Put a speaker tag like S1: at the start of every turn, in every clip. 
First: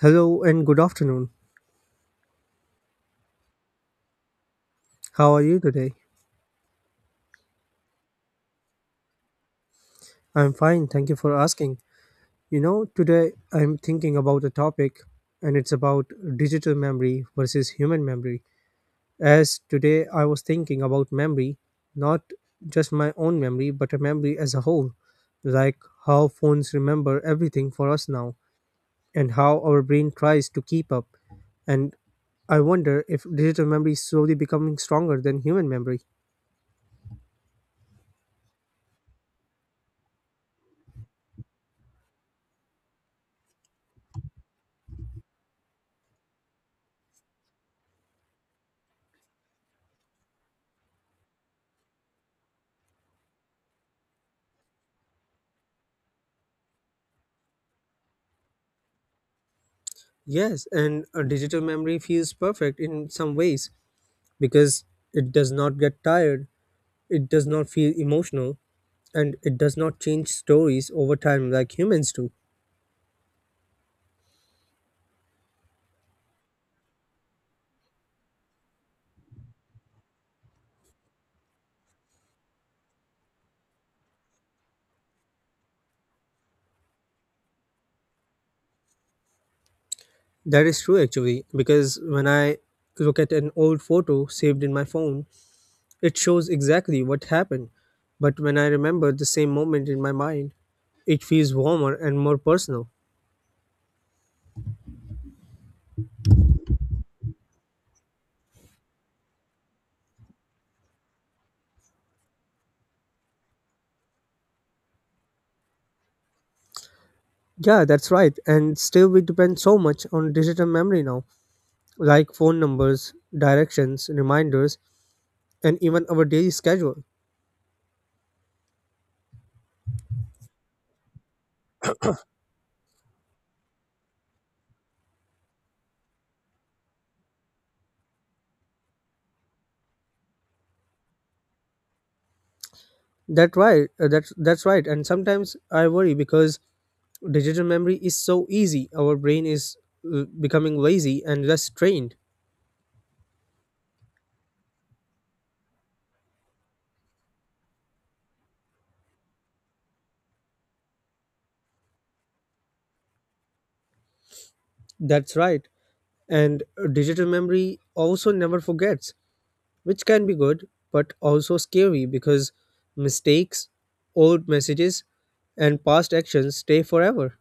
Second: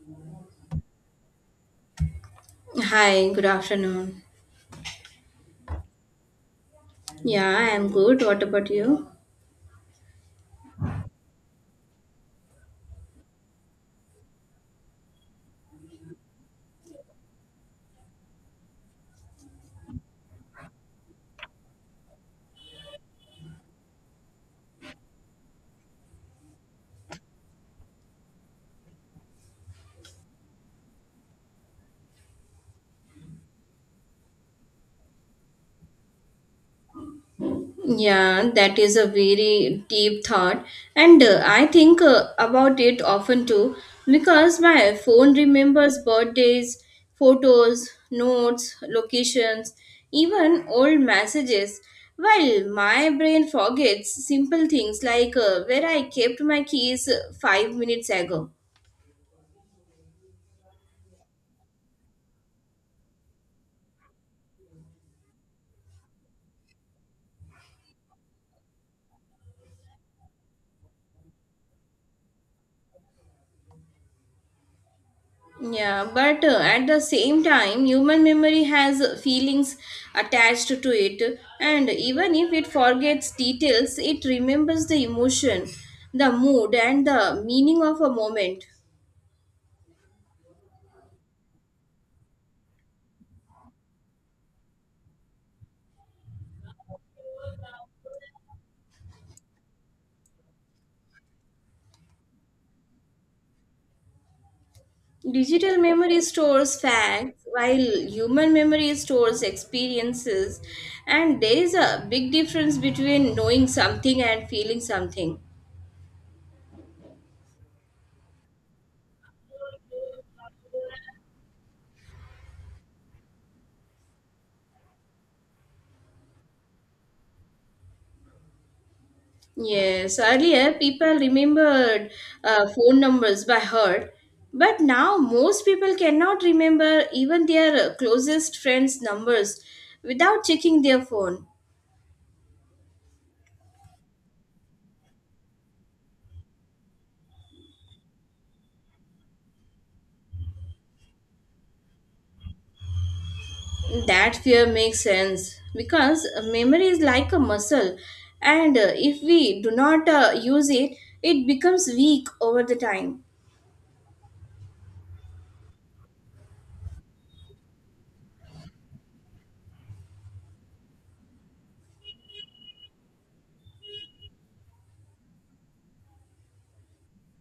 S1: Hello and good afternoon.
S2: Hi, good afternoon.
S1: How are you today?
S2: Yeah, I am good. What about you?
S1: I'm fine, thank you for asking. You know, today I'm thinking about a topic and it's about digital memory versus human memory. As today I was thinking about memory, not just my own memory, but a memory as a whole, like how phones remember everything for us now and how our brain tries to keep up. And I wonder if digital memory is slowly becoming stronger than human memory.
S2: Yeah, that is a very deep thought, and I think about it often too because my phone remembers birthdays, photos, notes, locations, even old messages, while my brain forgets simple things like where I kept my keys 5 minutes ago.
S1: Yes, and a digital memory feels perfect in some ways because it does not get tired, it does not feel emotional, and it does not change stories over time like humans do.
S2: Yeah, but at the same time, human memory has feelings attached to it, and even if it forgets details, it remembers the emotion, the mood, and the meaning of a moment.
S1: That is true actually, because when I look at an old photo saved in my phone, it shows exactly what happened. But when I remember the same moment in my mind, it feels warmer and more personal.
S2: Digital memory stores facts, while human memory stores experiences, and there is a big difference between knowing something and feeling something.
S1: Yeah, that's right. And still, we depend so much on digital memory now like phone numbers, directions, reminders, and even our daily schedule.
S2: Yes, earlier people remembered phone numbers by heart, but now most people cannot remember even their closest friends' numbers without checking their phone.
S1: That right, that's right. And sometimes I worry because digital memory is so easy. Our brain is becoming lazy and less trained.
S2: That fear makes sense because memory is like a muscle, and if we do not use it, it becomes weak over the time.
S1: That's right. And digital memory also never forgets, which can be good but also scary because mistakes, old messages, and past actions stay forever.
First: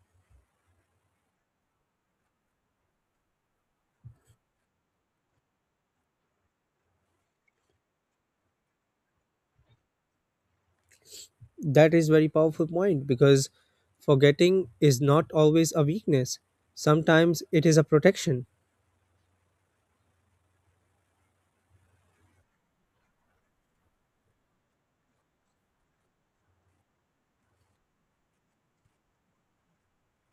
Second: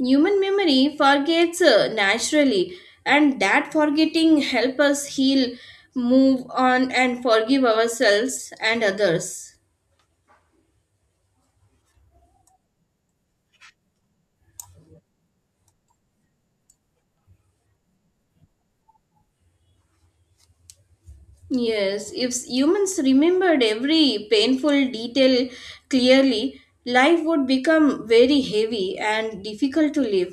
S2: Human memory forgets naturally, and that forgetting helps us heal, move on, and forgive ourselves and others.
S1: That is very powerful point because forgetting is not always a weakness. Sometimes it is a protection.
S2: Yes, if humans remembered every painful detail clearly, life would become very heavy and difficult to live.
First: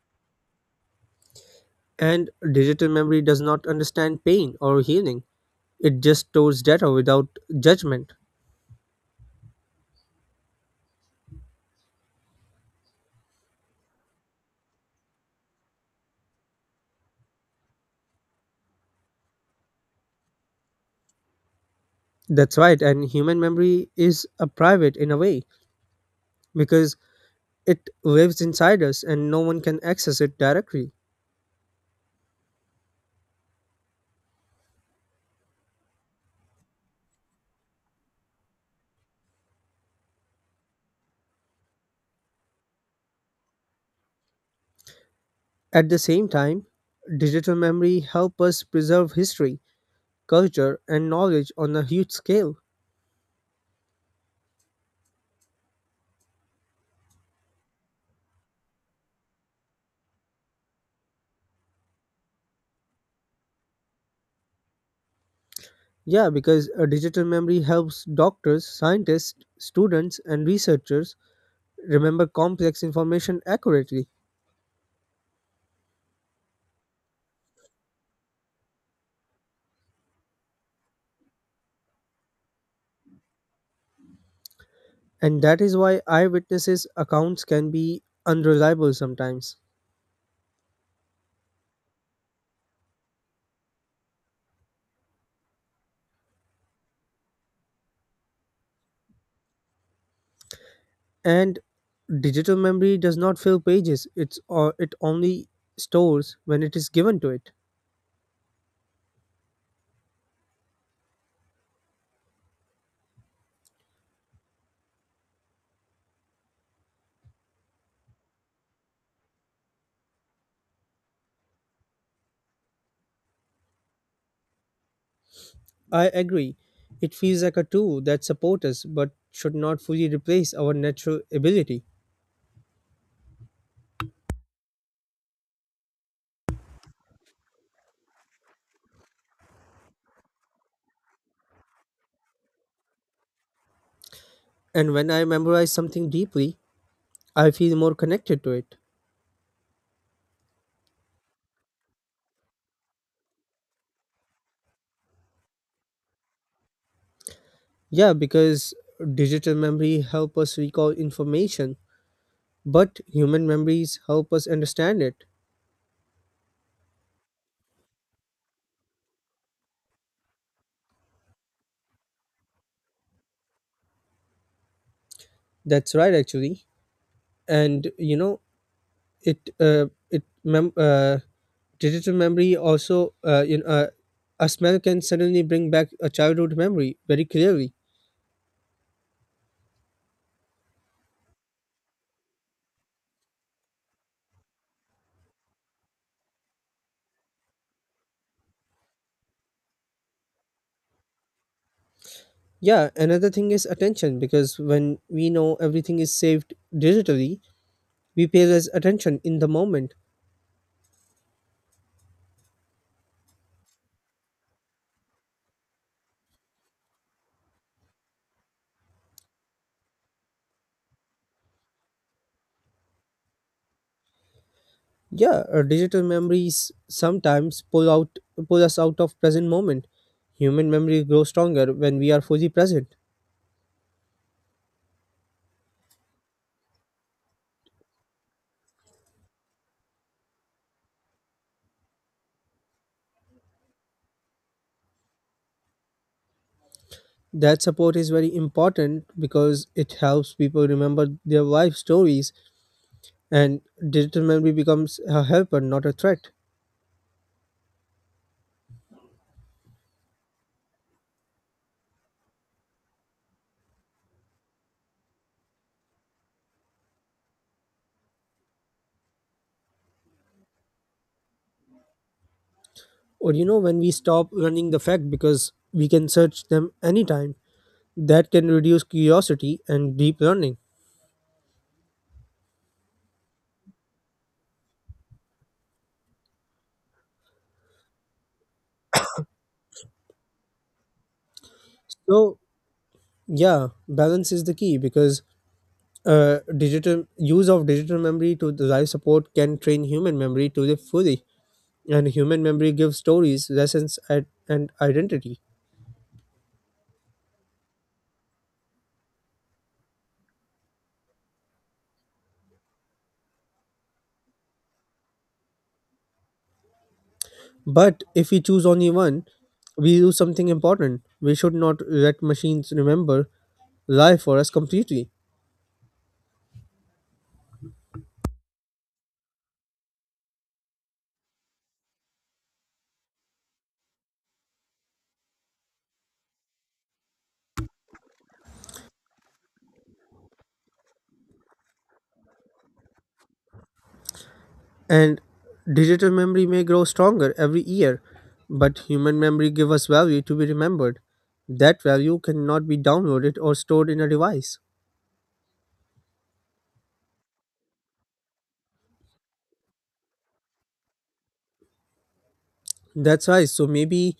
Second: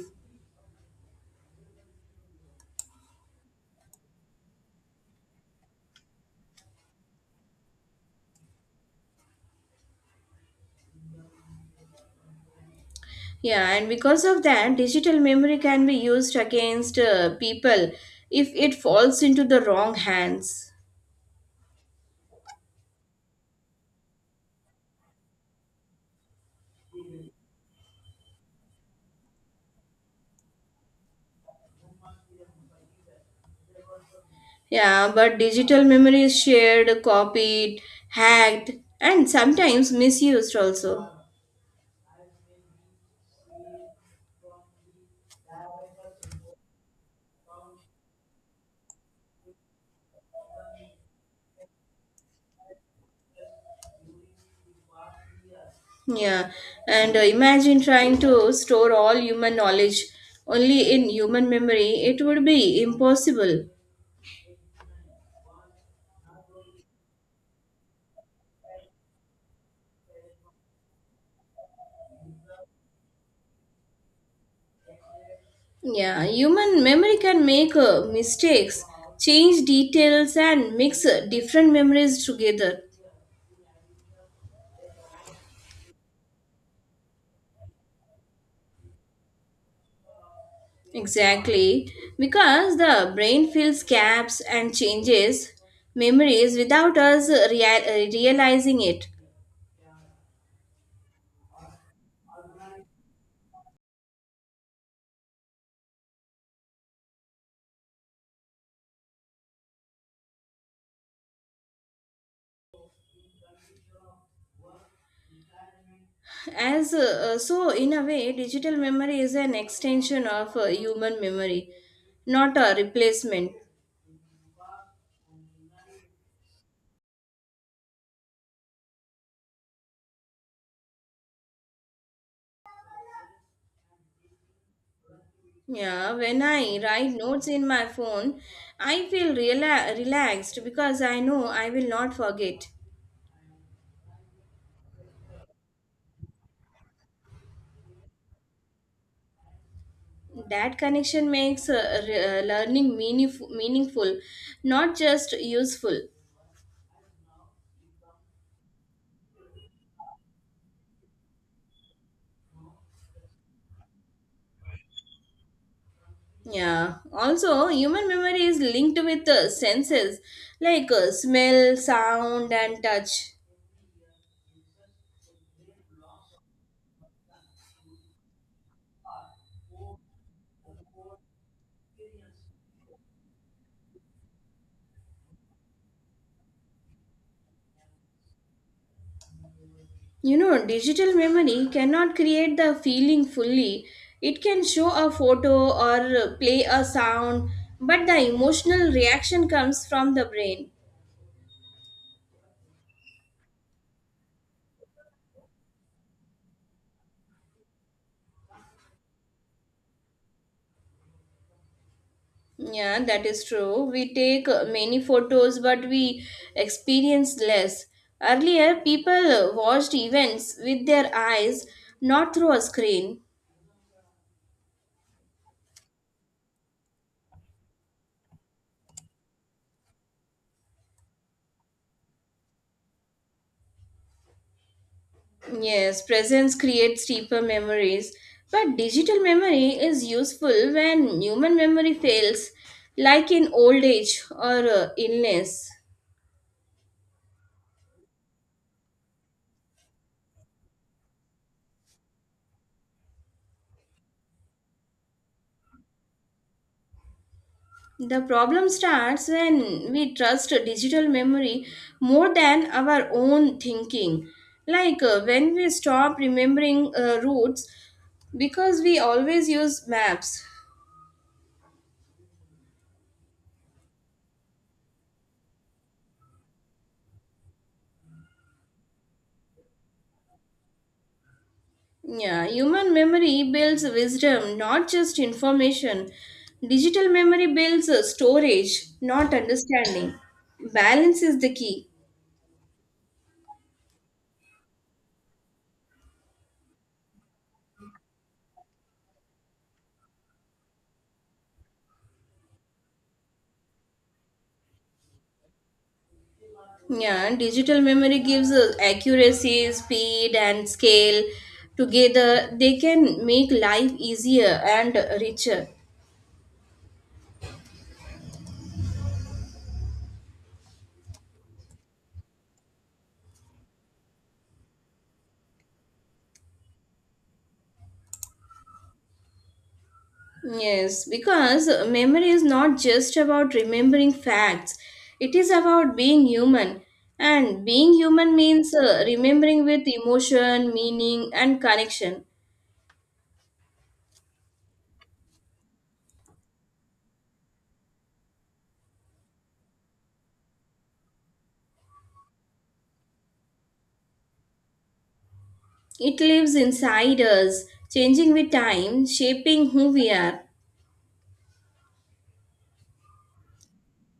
S1: And digital memory does not understand pain or healing. It just stores data without judgment.
S2: Yeah, and because of that, digital memory can be used against people if it falls into the wrong hands.
S1: That's right. And human memory is a private in a way because it lives inside us and no one can access it directly.
S2: Yeah, but digital memory is shared, copied, hacked, and sometimes misused also.
S1: At the same time, digital memory helps us preserve history, culture and knowledge on a huge scale.
S2: Yeah, and imagine trying to store all human knowledge only in human memory, it would be impossible.
S1: Yeah, because a digital memory helps doctors, scientists, students, and researchers remember complex information accurately.
S2: Yeah, human memory can make mistakes, change details, and mix different memories together.
S1: And that is why eyewitnesses' accounts can be unreliable sometimes.
S2: Exactly, because the brain fills gaps and changes memories without us realizing it.
S1: And digital memory does not fill pages, it's, or it only stores when it is given to it.
S2: As so, in a way, digital memory is an extension of human memory, not a replacement.
S1: I agree. It feels like a tool that supports us but should not fully replace our natural ability.
S2: Yeah, when I write notes in my phone, I feel relaxed because I know I will not forget.
S1: And when I memorize something deeply, I feel more connected to it.
S2: That connection makes learning meaningful, not just useful.
S1: Yeah, because digital memory help us recall information, but human memories help us understand it.
S2: Yeah. Also, human memory is linked with senses like smell, sound, and touch.
S1: That's right, actually. And you know, it uh, it mem- uh, digital memory also a smell can suddenly bring back a childhood memory very clearly.
S2: You know, digital memory cannot create the feeling fully. It can show a photo or play a sound, but the emotional reaction comes from the brain.
S1: Yeah, another thing is attention because when we know everything is saved digitally, we pay less attention in the moment.
S2: Yeah, that is true. We take many photos, but we experience less. Earlier, people watched events with their eyes, not through a screen.
S1: Yeah, digital memories sometimes pull us out of present moment. Human memory grows stronger when we are fully present.
S2: Yes, presence creates deeper memories, but digital memory is useful when human memory fails, like in old age or illness.
S1: That support is very important because it helps people remember their life stories and digital memory becomes a helper not a threat.
S2: The problem starts when we trust digital memory more than our own thinking, like when we stop remembering routes because we always use maps.
S1: Or you know when we stop running the fact because we can search them anytime. That can reduce curiosity and deep learning.
S2: Yeah, human memory builds wisdom, not just information. Digital memory builds storage, not understanding. Balance is the key.
S1: So yeah, balance is the key because digital use of digital memory to the life support can train human memory to the fully and human memory gives stories lessons and identity
S2: Yeah, digital memory gives accuracy, speed, and scale. Together, they can make life easier and richer.
S1: but if we choose only one we lose something important. We should not let machines remember life for us completely.
S2: Yes, because memory is not just about remembering facts, it is about being human. And being human means remembering with emotion, meaning, and connection.
S1: And digital memory may grow stronger every year but human memory gives us value to be remembered. That value cannot be downloaded or stored in a device.
S2: It lives inside us, changing with time, shaping who we are.
S1: That's right, so maybe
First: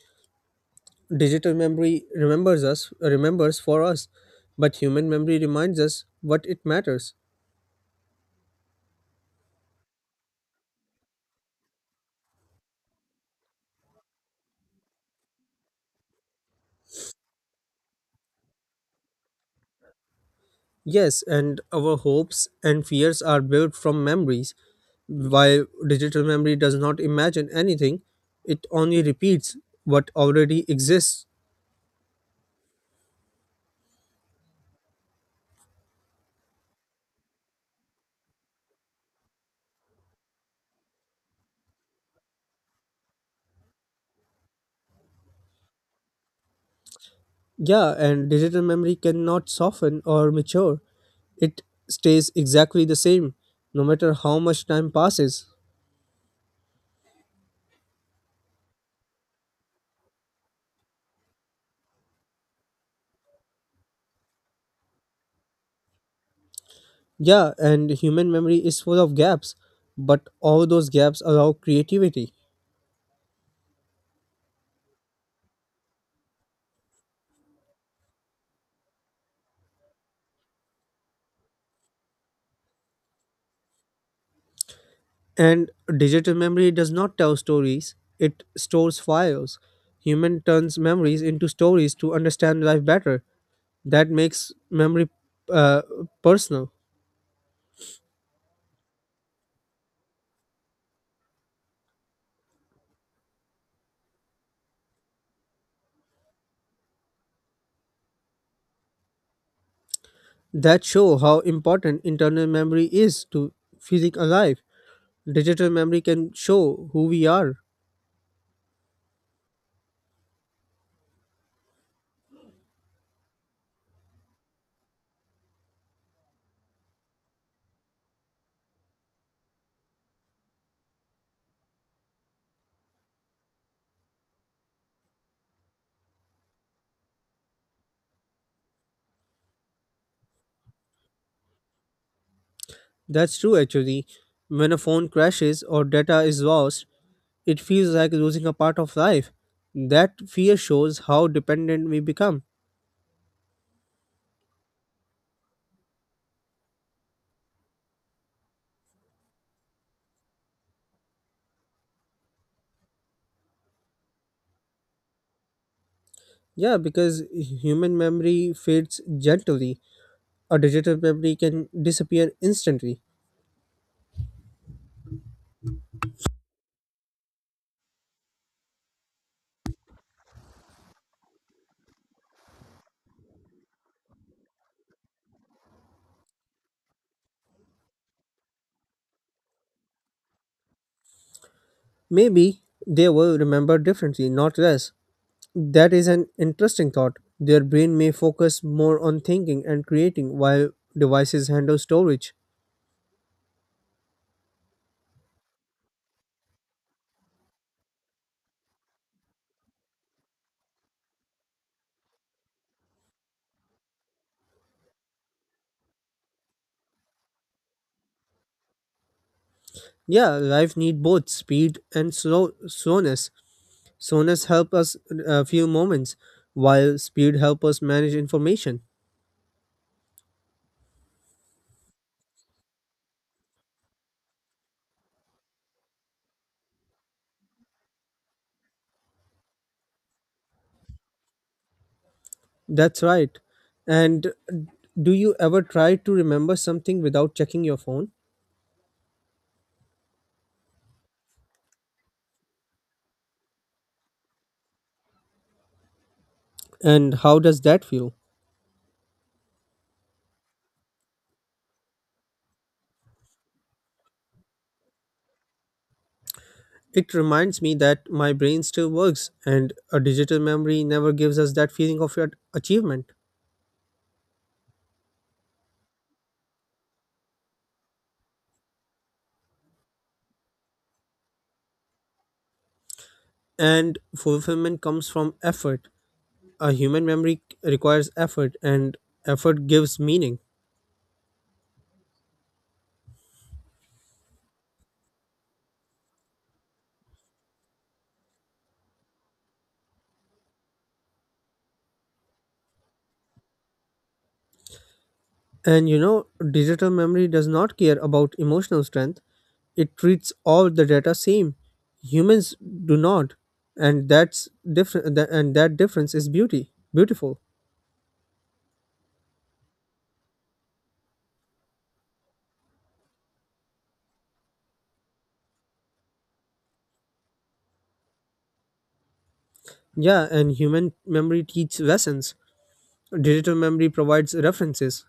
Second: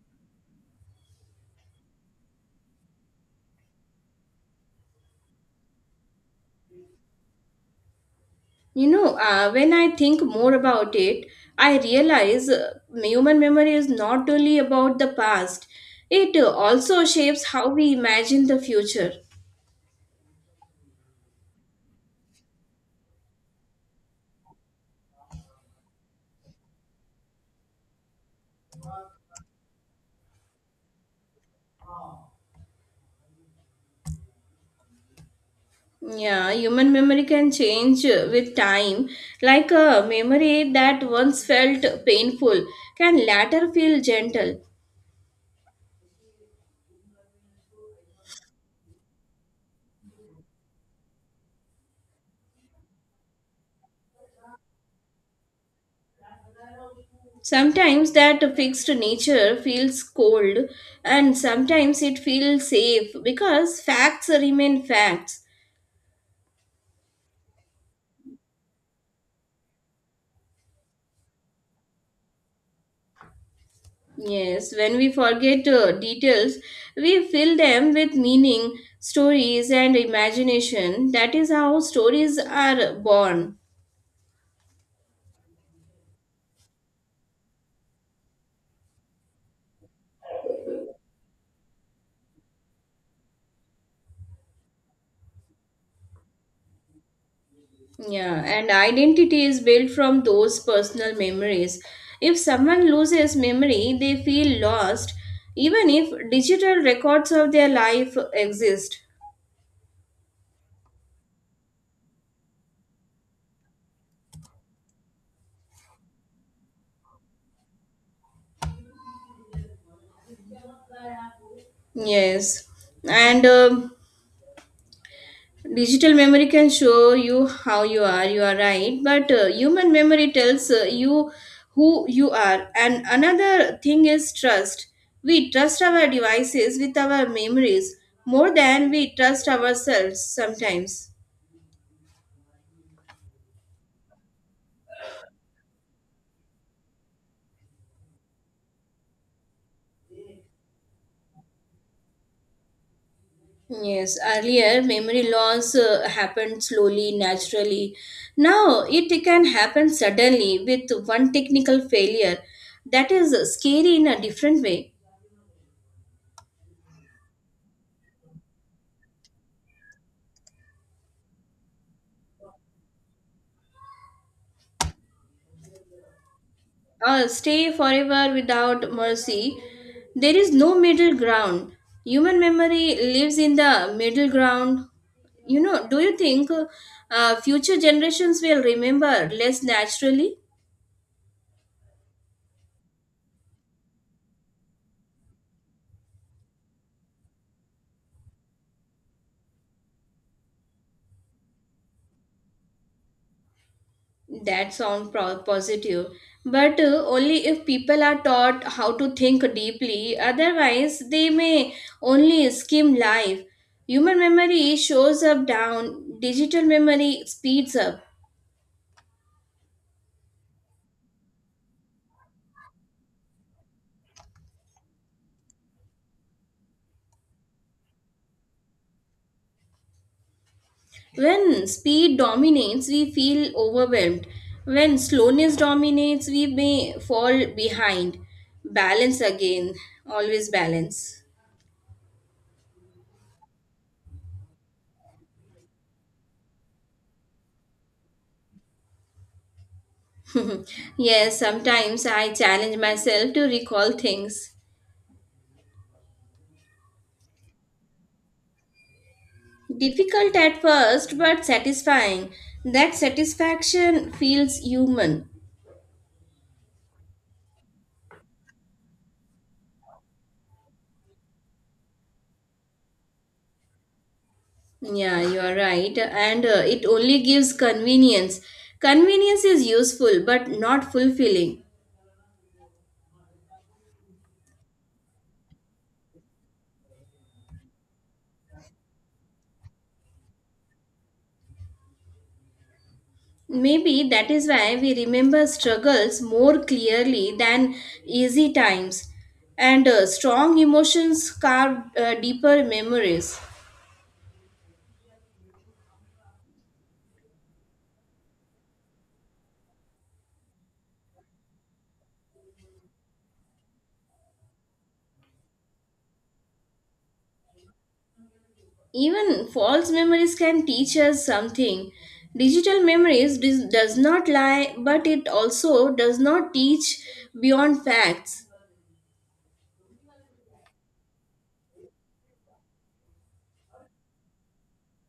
S1: digital memory remembers us, remembers for us, but human memory reminds us what it matters.
S2: When I think more about it, I realize human memory is not only about the past, it also shapes how we imagine the future.
S1: Yes, and our hopes and fears are built from memories. While digital memory does not imagine anything, it only repeats what already exists.
S2: Yeah, human memory can change with time. Like a memory that once felt painful can later feel gentle.
S1: Yeah, and digital memory cannot soften or mature. It stays exactly the same, no matter how much time passes.
S2: Sometimes that fixed nature feels cold, and sometimes it feels safe because facts remain facts.
S1: Yeah, and human memory is full of gaps, but all those gaps allow creativity.
S2: Yes, when we forget details, we fill them with meaning, stories, and imagination. That is how stories are born.
S1: And digital memory does not tell stories, it stores files. Human turns memories into stories to understand life better. That makes memory uh, personal.
S2: Yeah, and identity is built from those personal memories. If someone loses memory, they feel lost, even if digital records of their life exist.
S1: That show how important internal memory is to feeling alive. Digital memory can show who we are.
S2: Yes, and digital memory can show you how you are right, but human memory tells you who you are. And another thing is trust. We trust our devices with our memories more than we trust ourselves sometimes.
S1: That's true actually. When a phone crashes or data is lost, it feels like losing a part of life. That fear shows how dependent we become.
S2: Yes, earlier memory loss happened slowly, naturally. Now it can happen suddenly with one technical failure. That is scary in a different way.
S1: Yeah, because human memory fades gently. A digital memory can disappear instantly.
S2: Or stay forever without mercy. There is no middle ground. Human memory lives in the middle ground. You know, do you think future generations will remember less naturally?
S1: Maybe they will remember differently, not less. That is an interesting thought. Their brain may focus more on thinking and creating while devices handle storage.
S2: That sound positive, but only if people are taught how to think deeply, otherwise, they may only skim life. Human memory shows up down, digital memory speeds up.
S1: Yeah, life need both speed and slowness. Slowness help us few moments, while speed help us manage information.
S2: When speed dominates, we feel overwhelmed. When slowness dominates, we may fall behind. Balance again, always balance.
S1: That's right. And do you ever try to remember something without checking your phone?
S2: Yes, sometimes I challenge myself to recall things.
S1: And how does that feel?
S2: Difficult at first, but satisfying. That satisfaction feels human.
S1: It reminds me that my brain still works, and a digital memory never gives us that feeling of achievement.
S2: Yeah, you are right. And it only gives convenience. Convenience is useful, but not fulfilling.
S1: And fulfillment comes from effort. A human memory requires effort, and effort gives meaning.
S2: Maybe that is why we remember struggles more clearly than easy times. And strong emotions carve deeper memories.
S1: And you know, digital memory does not care about emotional strength. It treats all the data same. Humans do not, and that's different. And that difference is beauty, beautiful.
S2: Even false memories can teach us something. Digital memories does not lie, but it also does not teach beyond facts.
S1: Yeah, and human memory teaches lessons. Digital memory provides references,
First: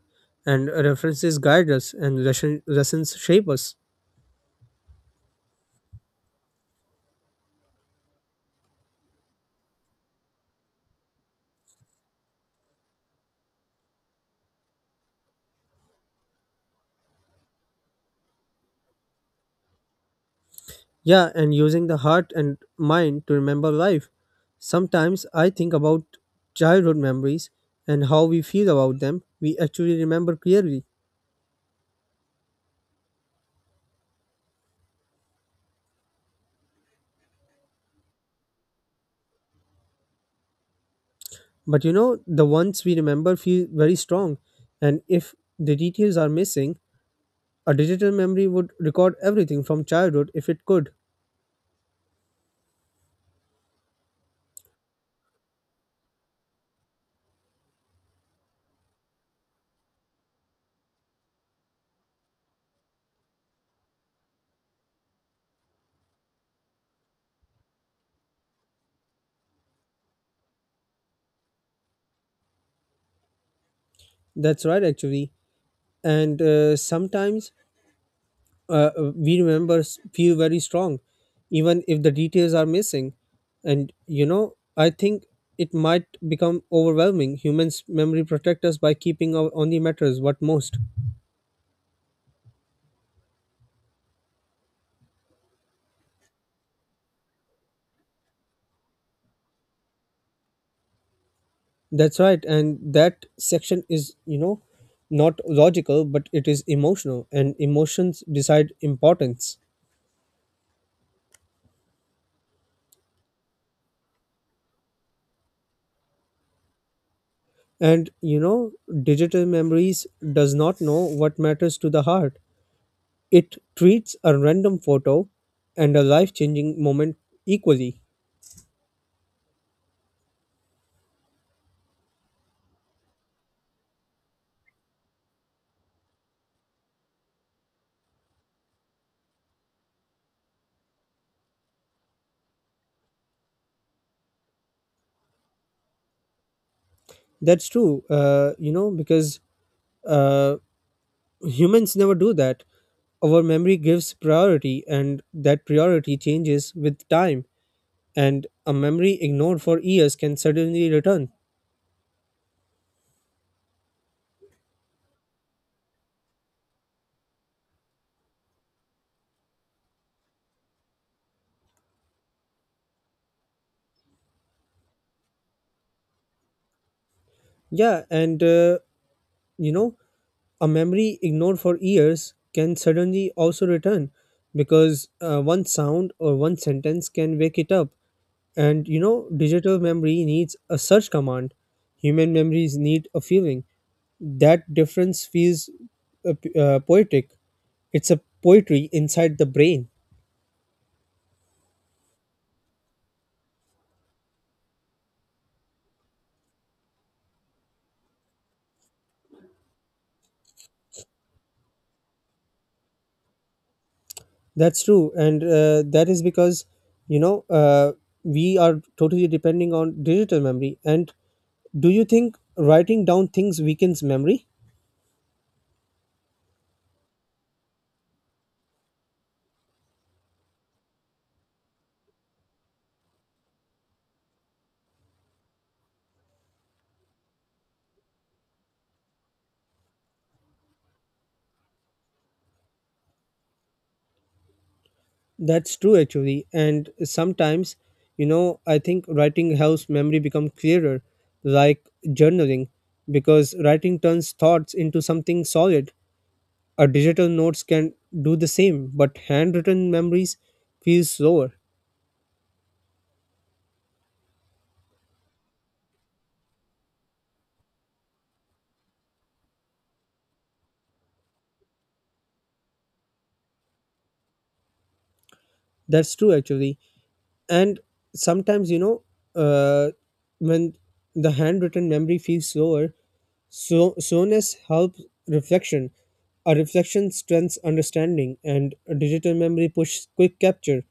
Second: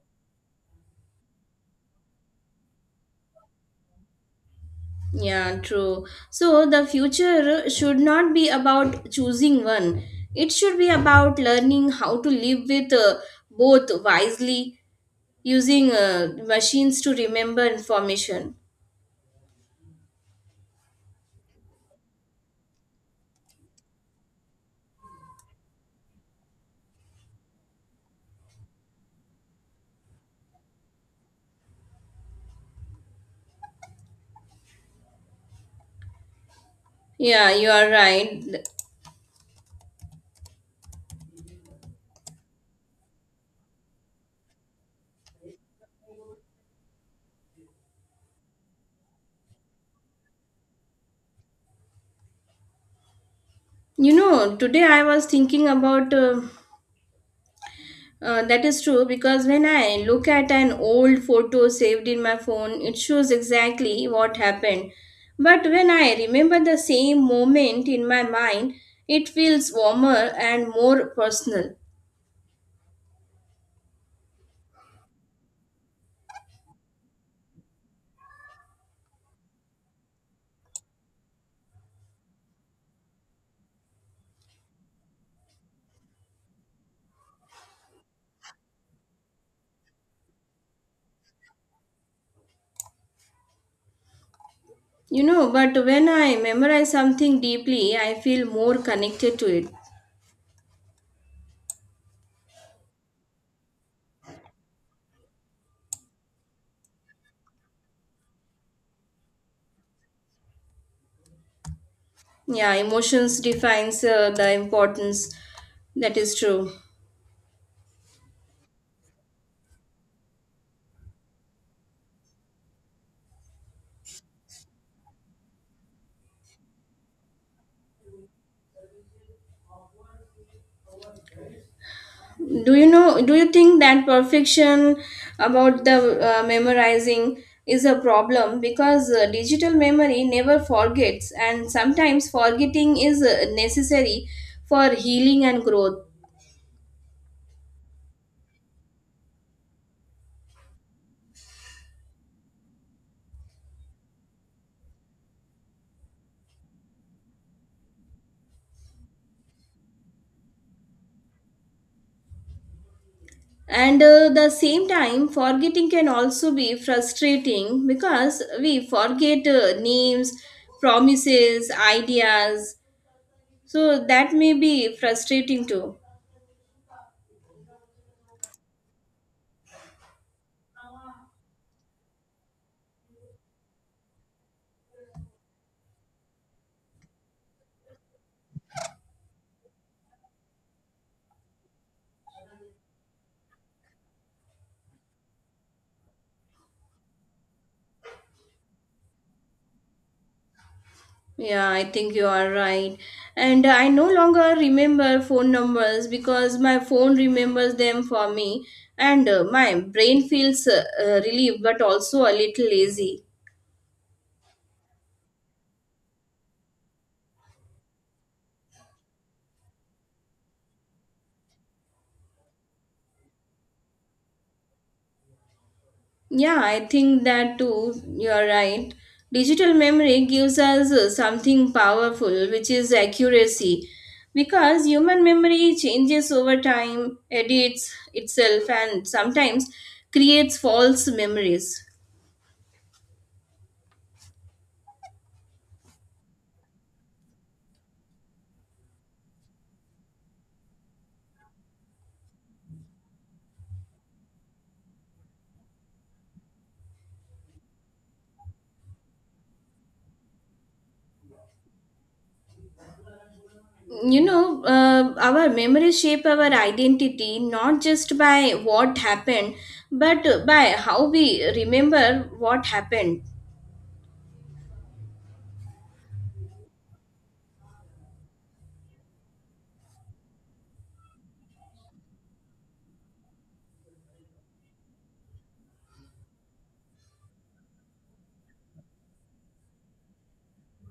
S1: and references guide us, and lessons shape us.
S2: Yeah, true. So the future should not be about choosing one. It should be about learning how to live with both wisely, using machines to remember information.
S1: Yeah, and using the heart and mind to remember life. Sometimes I think about childhood memories and how we feel about them. We actually remember clearly.
S2: Yeah, you are right.
S1: But you know, the ones we remember feel very strong. And if the details are missing, a digital memory would record everything from childhood if it could.
S2: You know, today I was thinking about. That is true because when I look at an old photo saved in my phone, it shows exactly what happened. But when I remember the same moment in my mind, it feels warmer and more personal.
S1: That's right, actually. And sometimes we remember feel very strong even if the details are missing, and you know I think it might become overwhelming. Humans memory protect us by keeping our only matters what most.
S2: You know, but when I memorize something deeply, I feel more connected to it.
S1: That's right, and that section is, you know, not logical but it is emotional, and emotions decide importance.
S2: Yeah, emotions defines the importance. That is true.
S1: And you know, digital memories does not know what matters to the heart. It treats a random photo and a life changing moment equally.
S2: Do you know, do you think that perfection about the memorizing is a problem because digital memory never forgets and sometimes forgetting is necessary for healing and growth.
S1: That's true, you know, because uh, humans never do that. Our memory gives priority, and that priority changes with time. And a memory ignored for years can suddenly return.
S2: And the same time forgetting can also be frustrating because we forget names, promises, ideas, so that may be frustrating too.
S1: Yeah, and you know, a memory ignored for years can suddenly also return because one sound or one sentence can wake it up. And you know, digital memory needs a search command, human memories need a feeling. That difference feels poetic. It's a poetry inside the brain.
S2: Yeah, I think you are right. And I no longer remember phone numbers because my phone remembers them for me, and my brain feels relieved but also a little lazy.
S1: That's true, and that is because, you know, we are totally depending on digital memory. And do you think writing down things weakens memory?
S2: Yeah, I think that too. You are right. Digital memory gives us something powerful, which is accuracy, because human memory changes over time, edits itself, and sometimes creates false memories.
S1: That's true actually, and sometimes, you know, I think writing helps memory become clearer, like journaling, because writing turns thoughts into something solid. A digital notes can do the same, but handwritten memories feel slower.
S2: Our memories shape our identity, not just by what happened but by how we remember what happened.
S1: That's true actually, and sometimes you know, uh, when the handwritten memory feels slower, so soreness helps reflection. A reflection strengthens understanding, and a digital memory pushes quick capture,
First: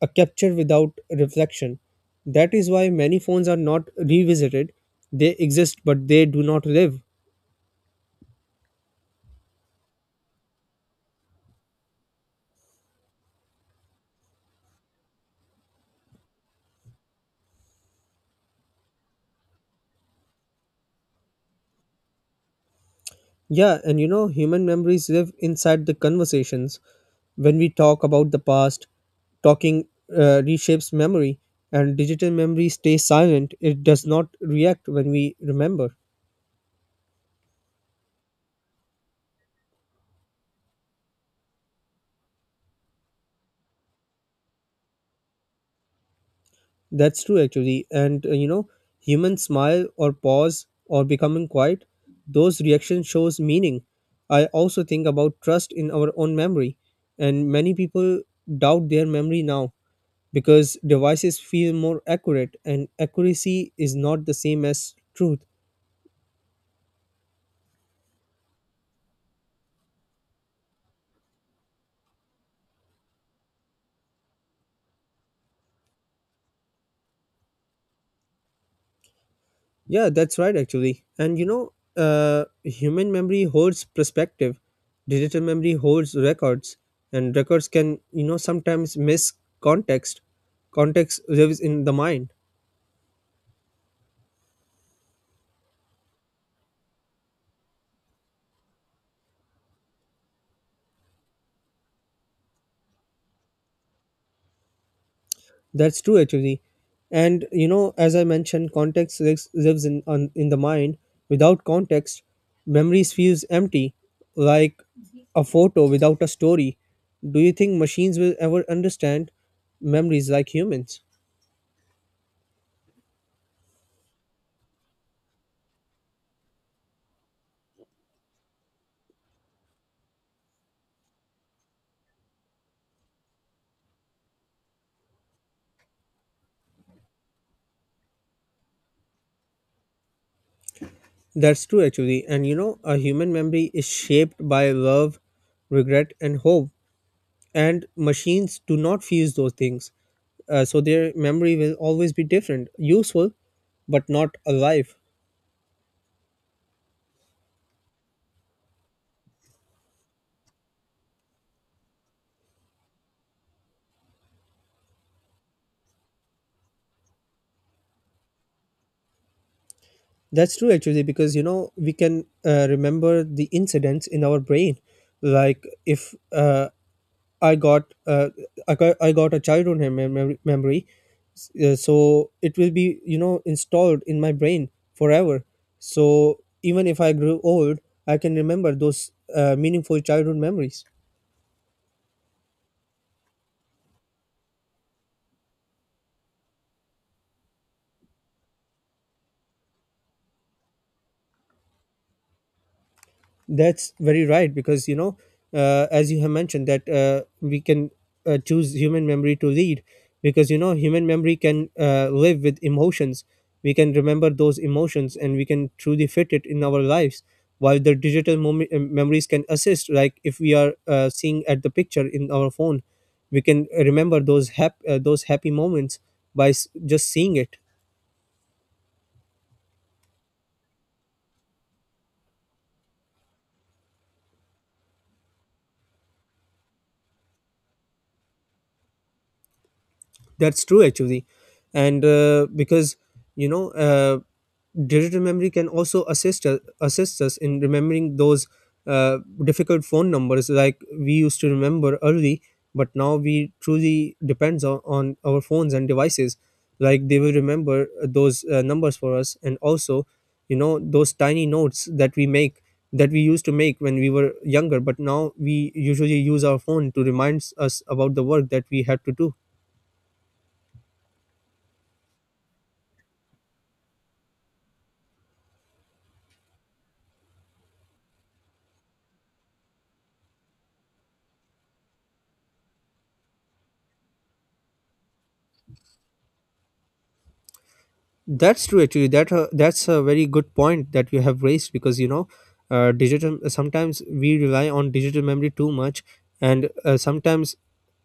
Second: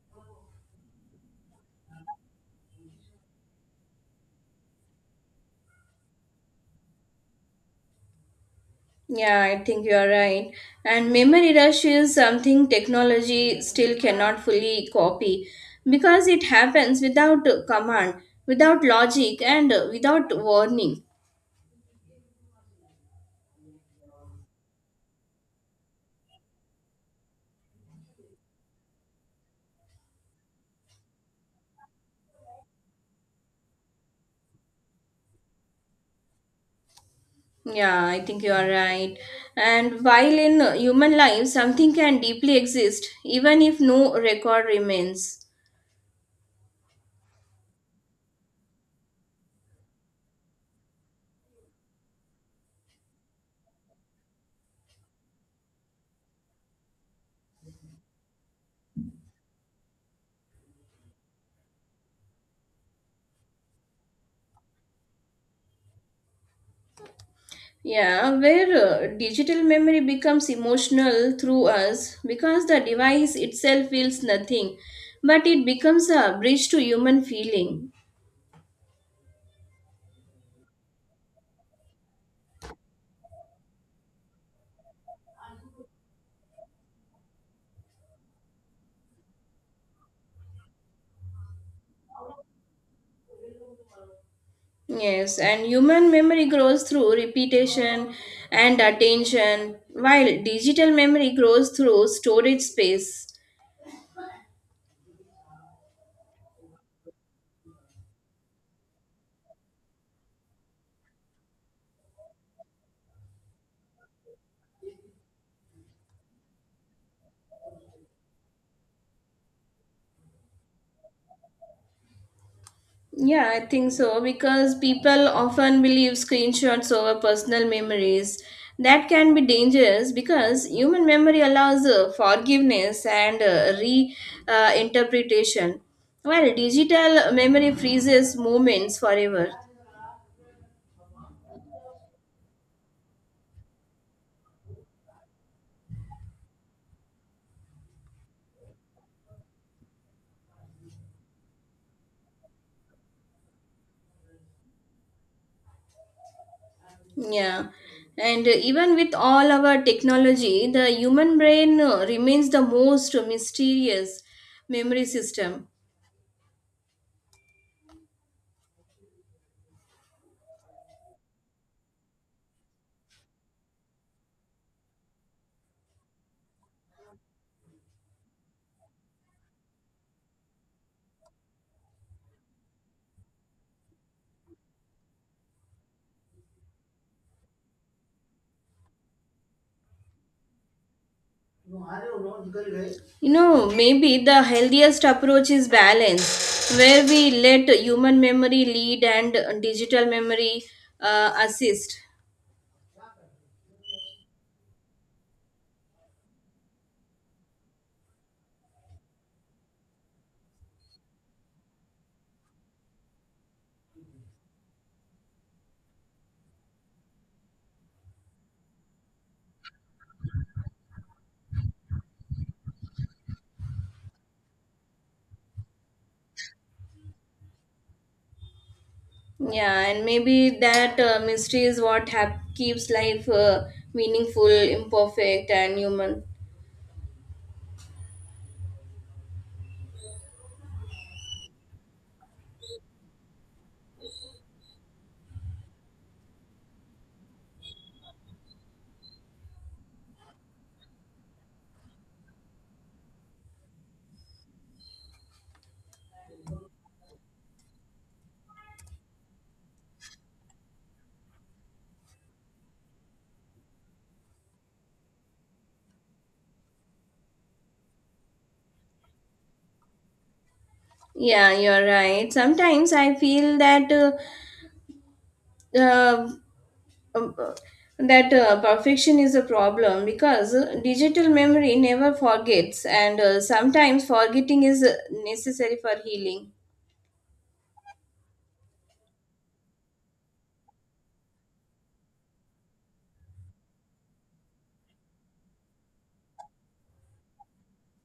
S1: a capture without reflection. That is why many phones are not revisited. They exist, but they do not live.
S2: Yeah, I think you are right. And memory rush is something technology still cannot fully copy because it happens without command, without logic, and without warning.
S1: Yeah, and you know, human memories live inside the conversations. When we talk about the past, talking reshapes memory, and digital memory stays silent. It does not react when we remember.
S2: Yeah, I think you are right. And while in human life, something can deeply exist even if no record remains.
S1: That's true, actually. And you know, human smile or pause or becoming quiet, those reactions shows meaning. I also think about trust in our own memory, and many people doubt their memory now because devices feel more accurate, and accuracy is not the same as truth.
S2: Yeah, where digital memory becomes emotional through us because the device itself feels nothing, but it becomes a bridge to human feeling.
S1: Yeah, that's right, actually. And you know, human memory holds perspective, digital memory holds records, and records can, you know, sometimes miss context. Context lives in the mind.
S2: Yes, and human memory grows through repetition and attention, while digital memory grows through storage space.
S1: That's true, actually. And you know, as I mentioned, context lives in the mind. Without context, memories feels empty, like a photo without a story. Do you think machines will ever understand memories like humans?
S2: Yeah, I think so because people often believe screenshots over personal memories. That can be dangerous because human memory allows forgiveness and re interpretation, while digital memory freezes moments forever.
S1: That's true, actually. And you know, a human memory is shaped by love, regret, and hope. And machines do not fuse those things. So their memory will always be different, useful, but not alive.
S2: Yeah, and even with all our technology, the human brain remains the most mysterious memory system.
S1: That's true, actually, because you know, we can remember the incidents in our brain. Like if I got uh, I got a childhood memory, so it will be, you know, installed in my brain forever. So even if I grew old, I can remember those meaningful childhood memories.
S2: You know, maybe the healthiest approach is balance, where we let human memory lead and digital memory assist.
S1: That's very right because you know, as you have mentioned, that we can choose human memory to lead because you know, human memory can live with emotions. We can remember those emotions and we can truly fit it in our lives. While the digital memories can assist, like if we are seeing at the picture in our phone, we can remember those those happy moments by just seeing it.
S2: Yeah, and maybe that mystery is what keeps life meaningful, imperfect, and human.
S1: That's true actually, and because you know, digital memory can also assist us in remembering those uh, difficult phone numbers like we used to remember early, but now we truly depends on our phones and devices. Like they will remember those numbers for us, and also, you know, those tiny notes that we make that we used to make when we were younger, but now we usually use our phone to remind us about the work that we had to do.
S2: Yeah, you're right. Sometimes I feel that uh, um, uh, that perfection is a problem because digital memory never forgets and sometimes forgetting is necessary for healing.
S1: That's true. Actually, that that's a very good point that you have raised because you know, digital. Sometimes we rely on digital memory too much, and sometimes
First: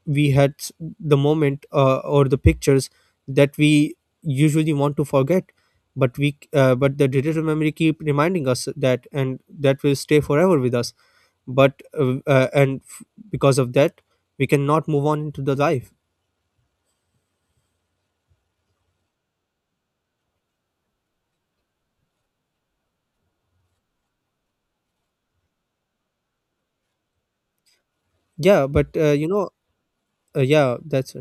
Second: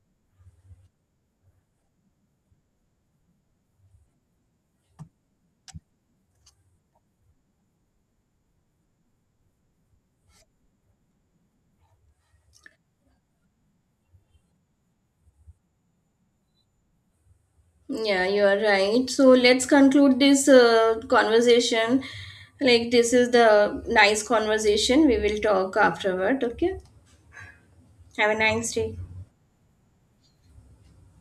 S1: we the moment or the pictures that we usually want to forget, but but the digital memory keep reminding us that, and that will stay forever with us. But because of that, we cannot move on into the life.
S2: Yeah, you are right, so let's conclude this conversation. Like, this is the nice conversation. We will talk afterward, okay. Have a
S1: Yeah,
S2: nice
S1: but
S2: day.
S1: you know, yeah, that's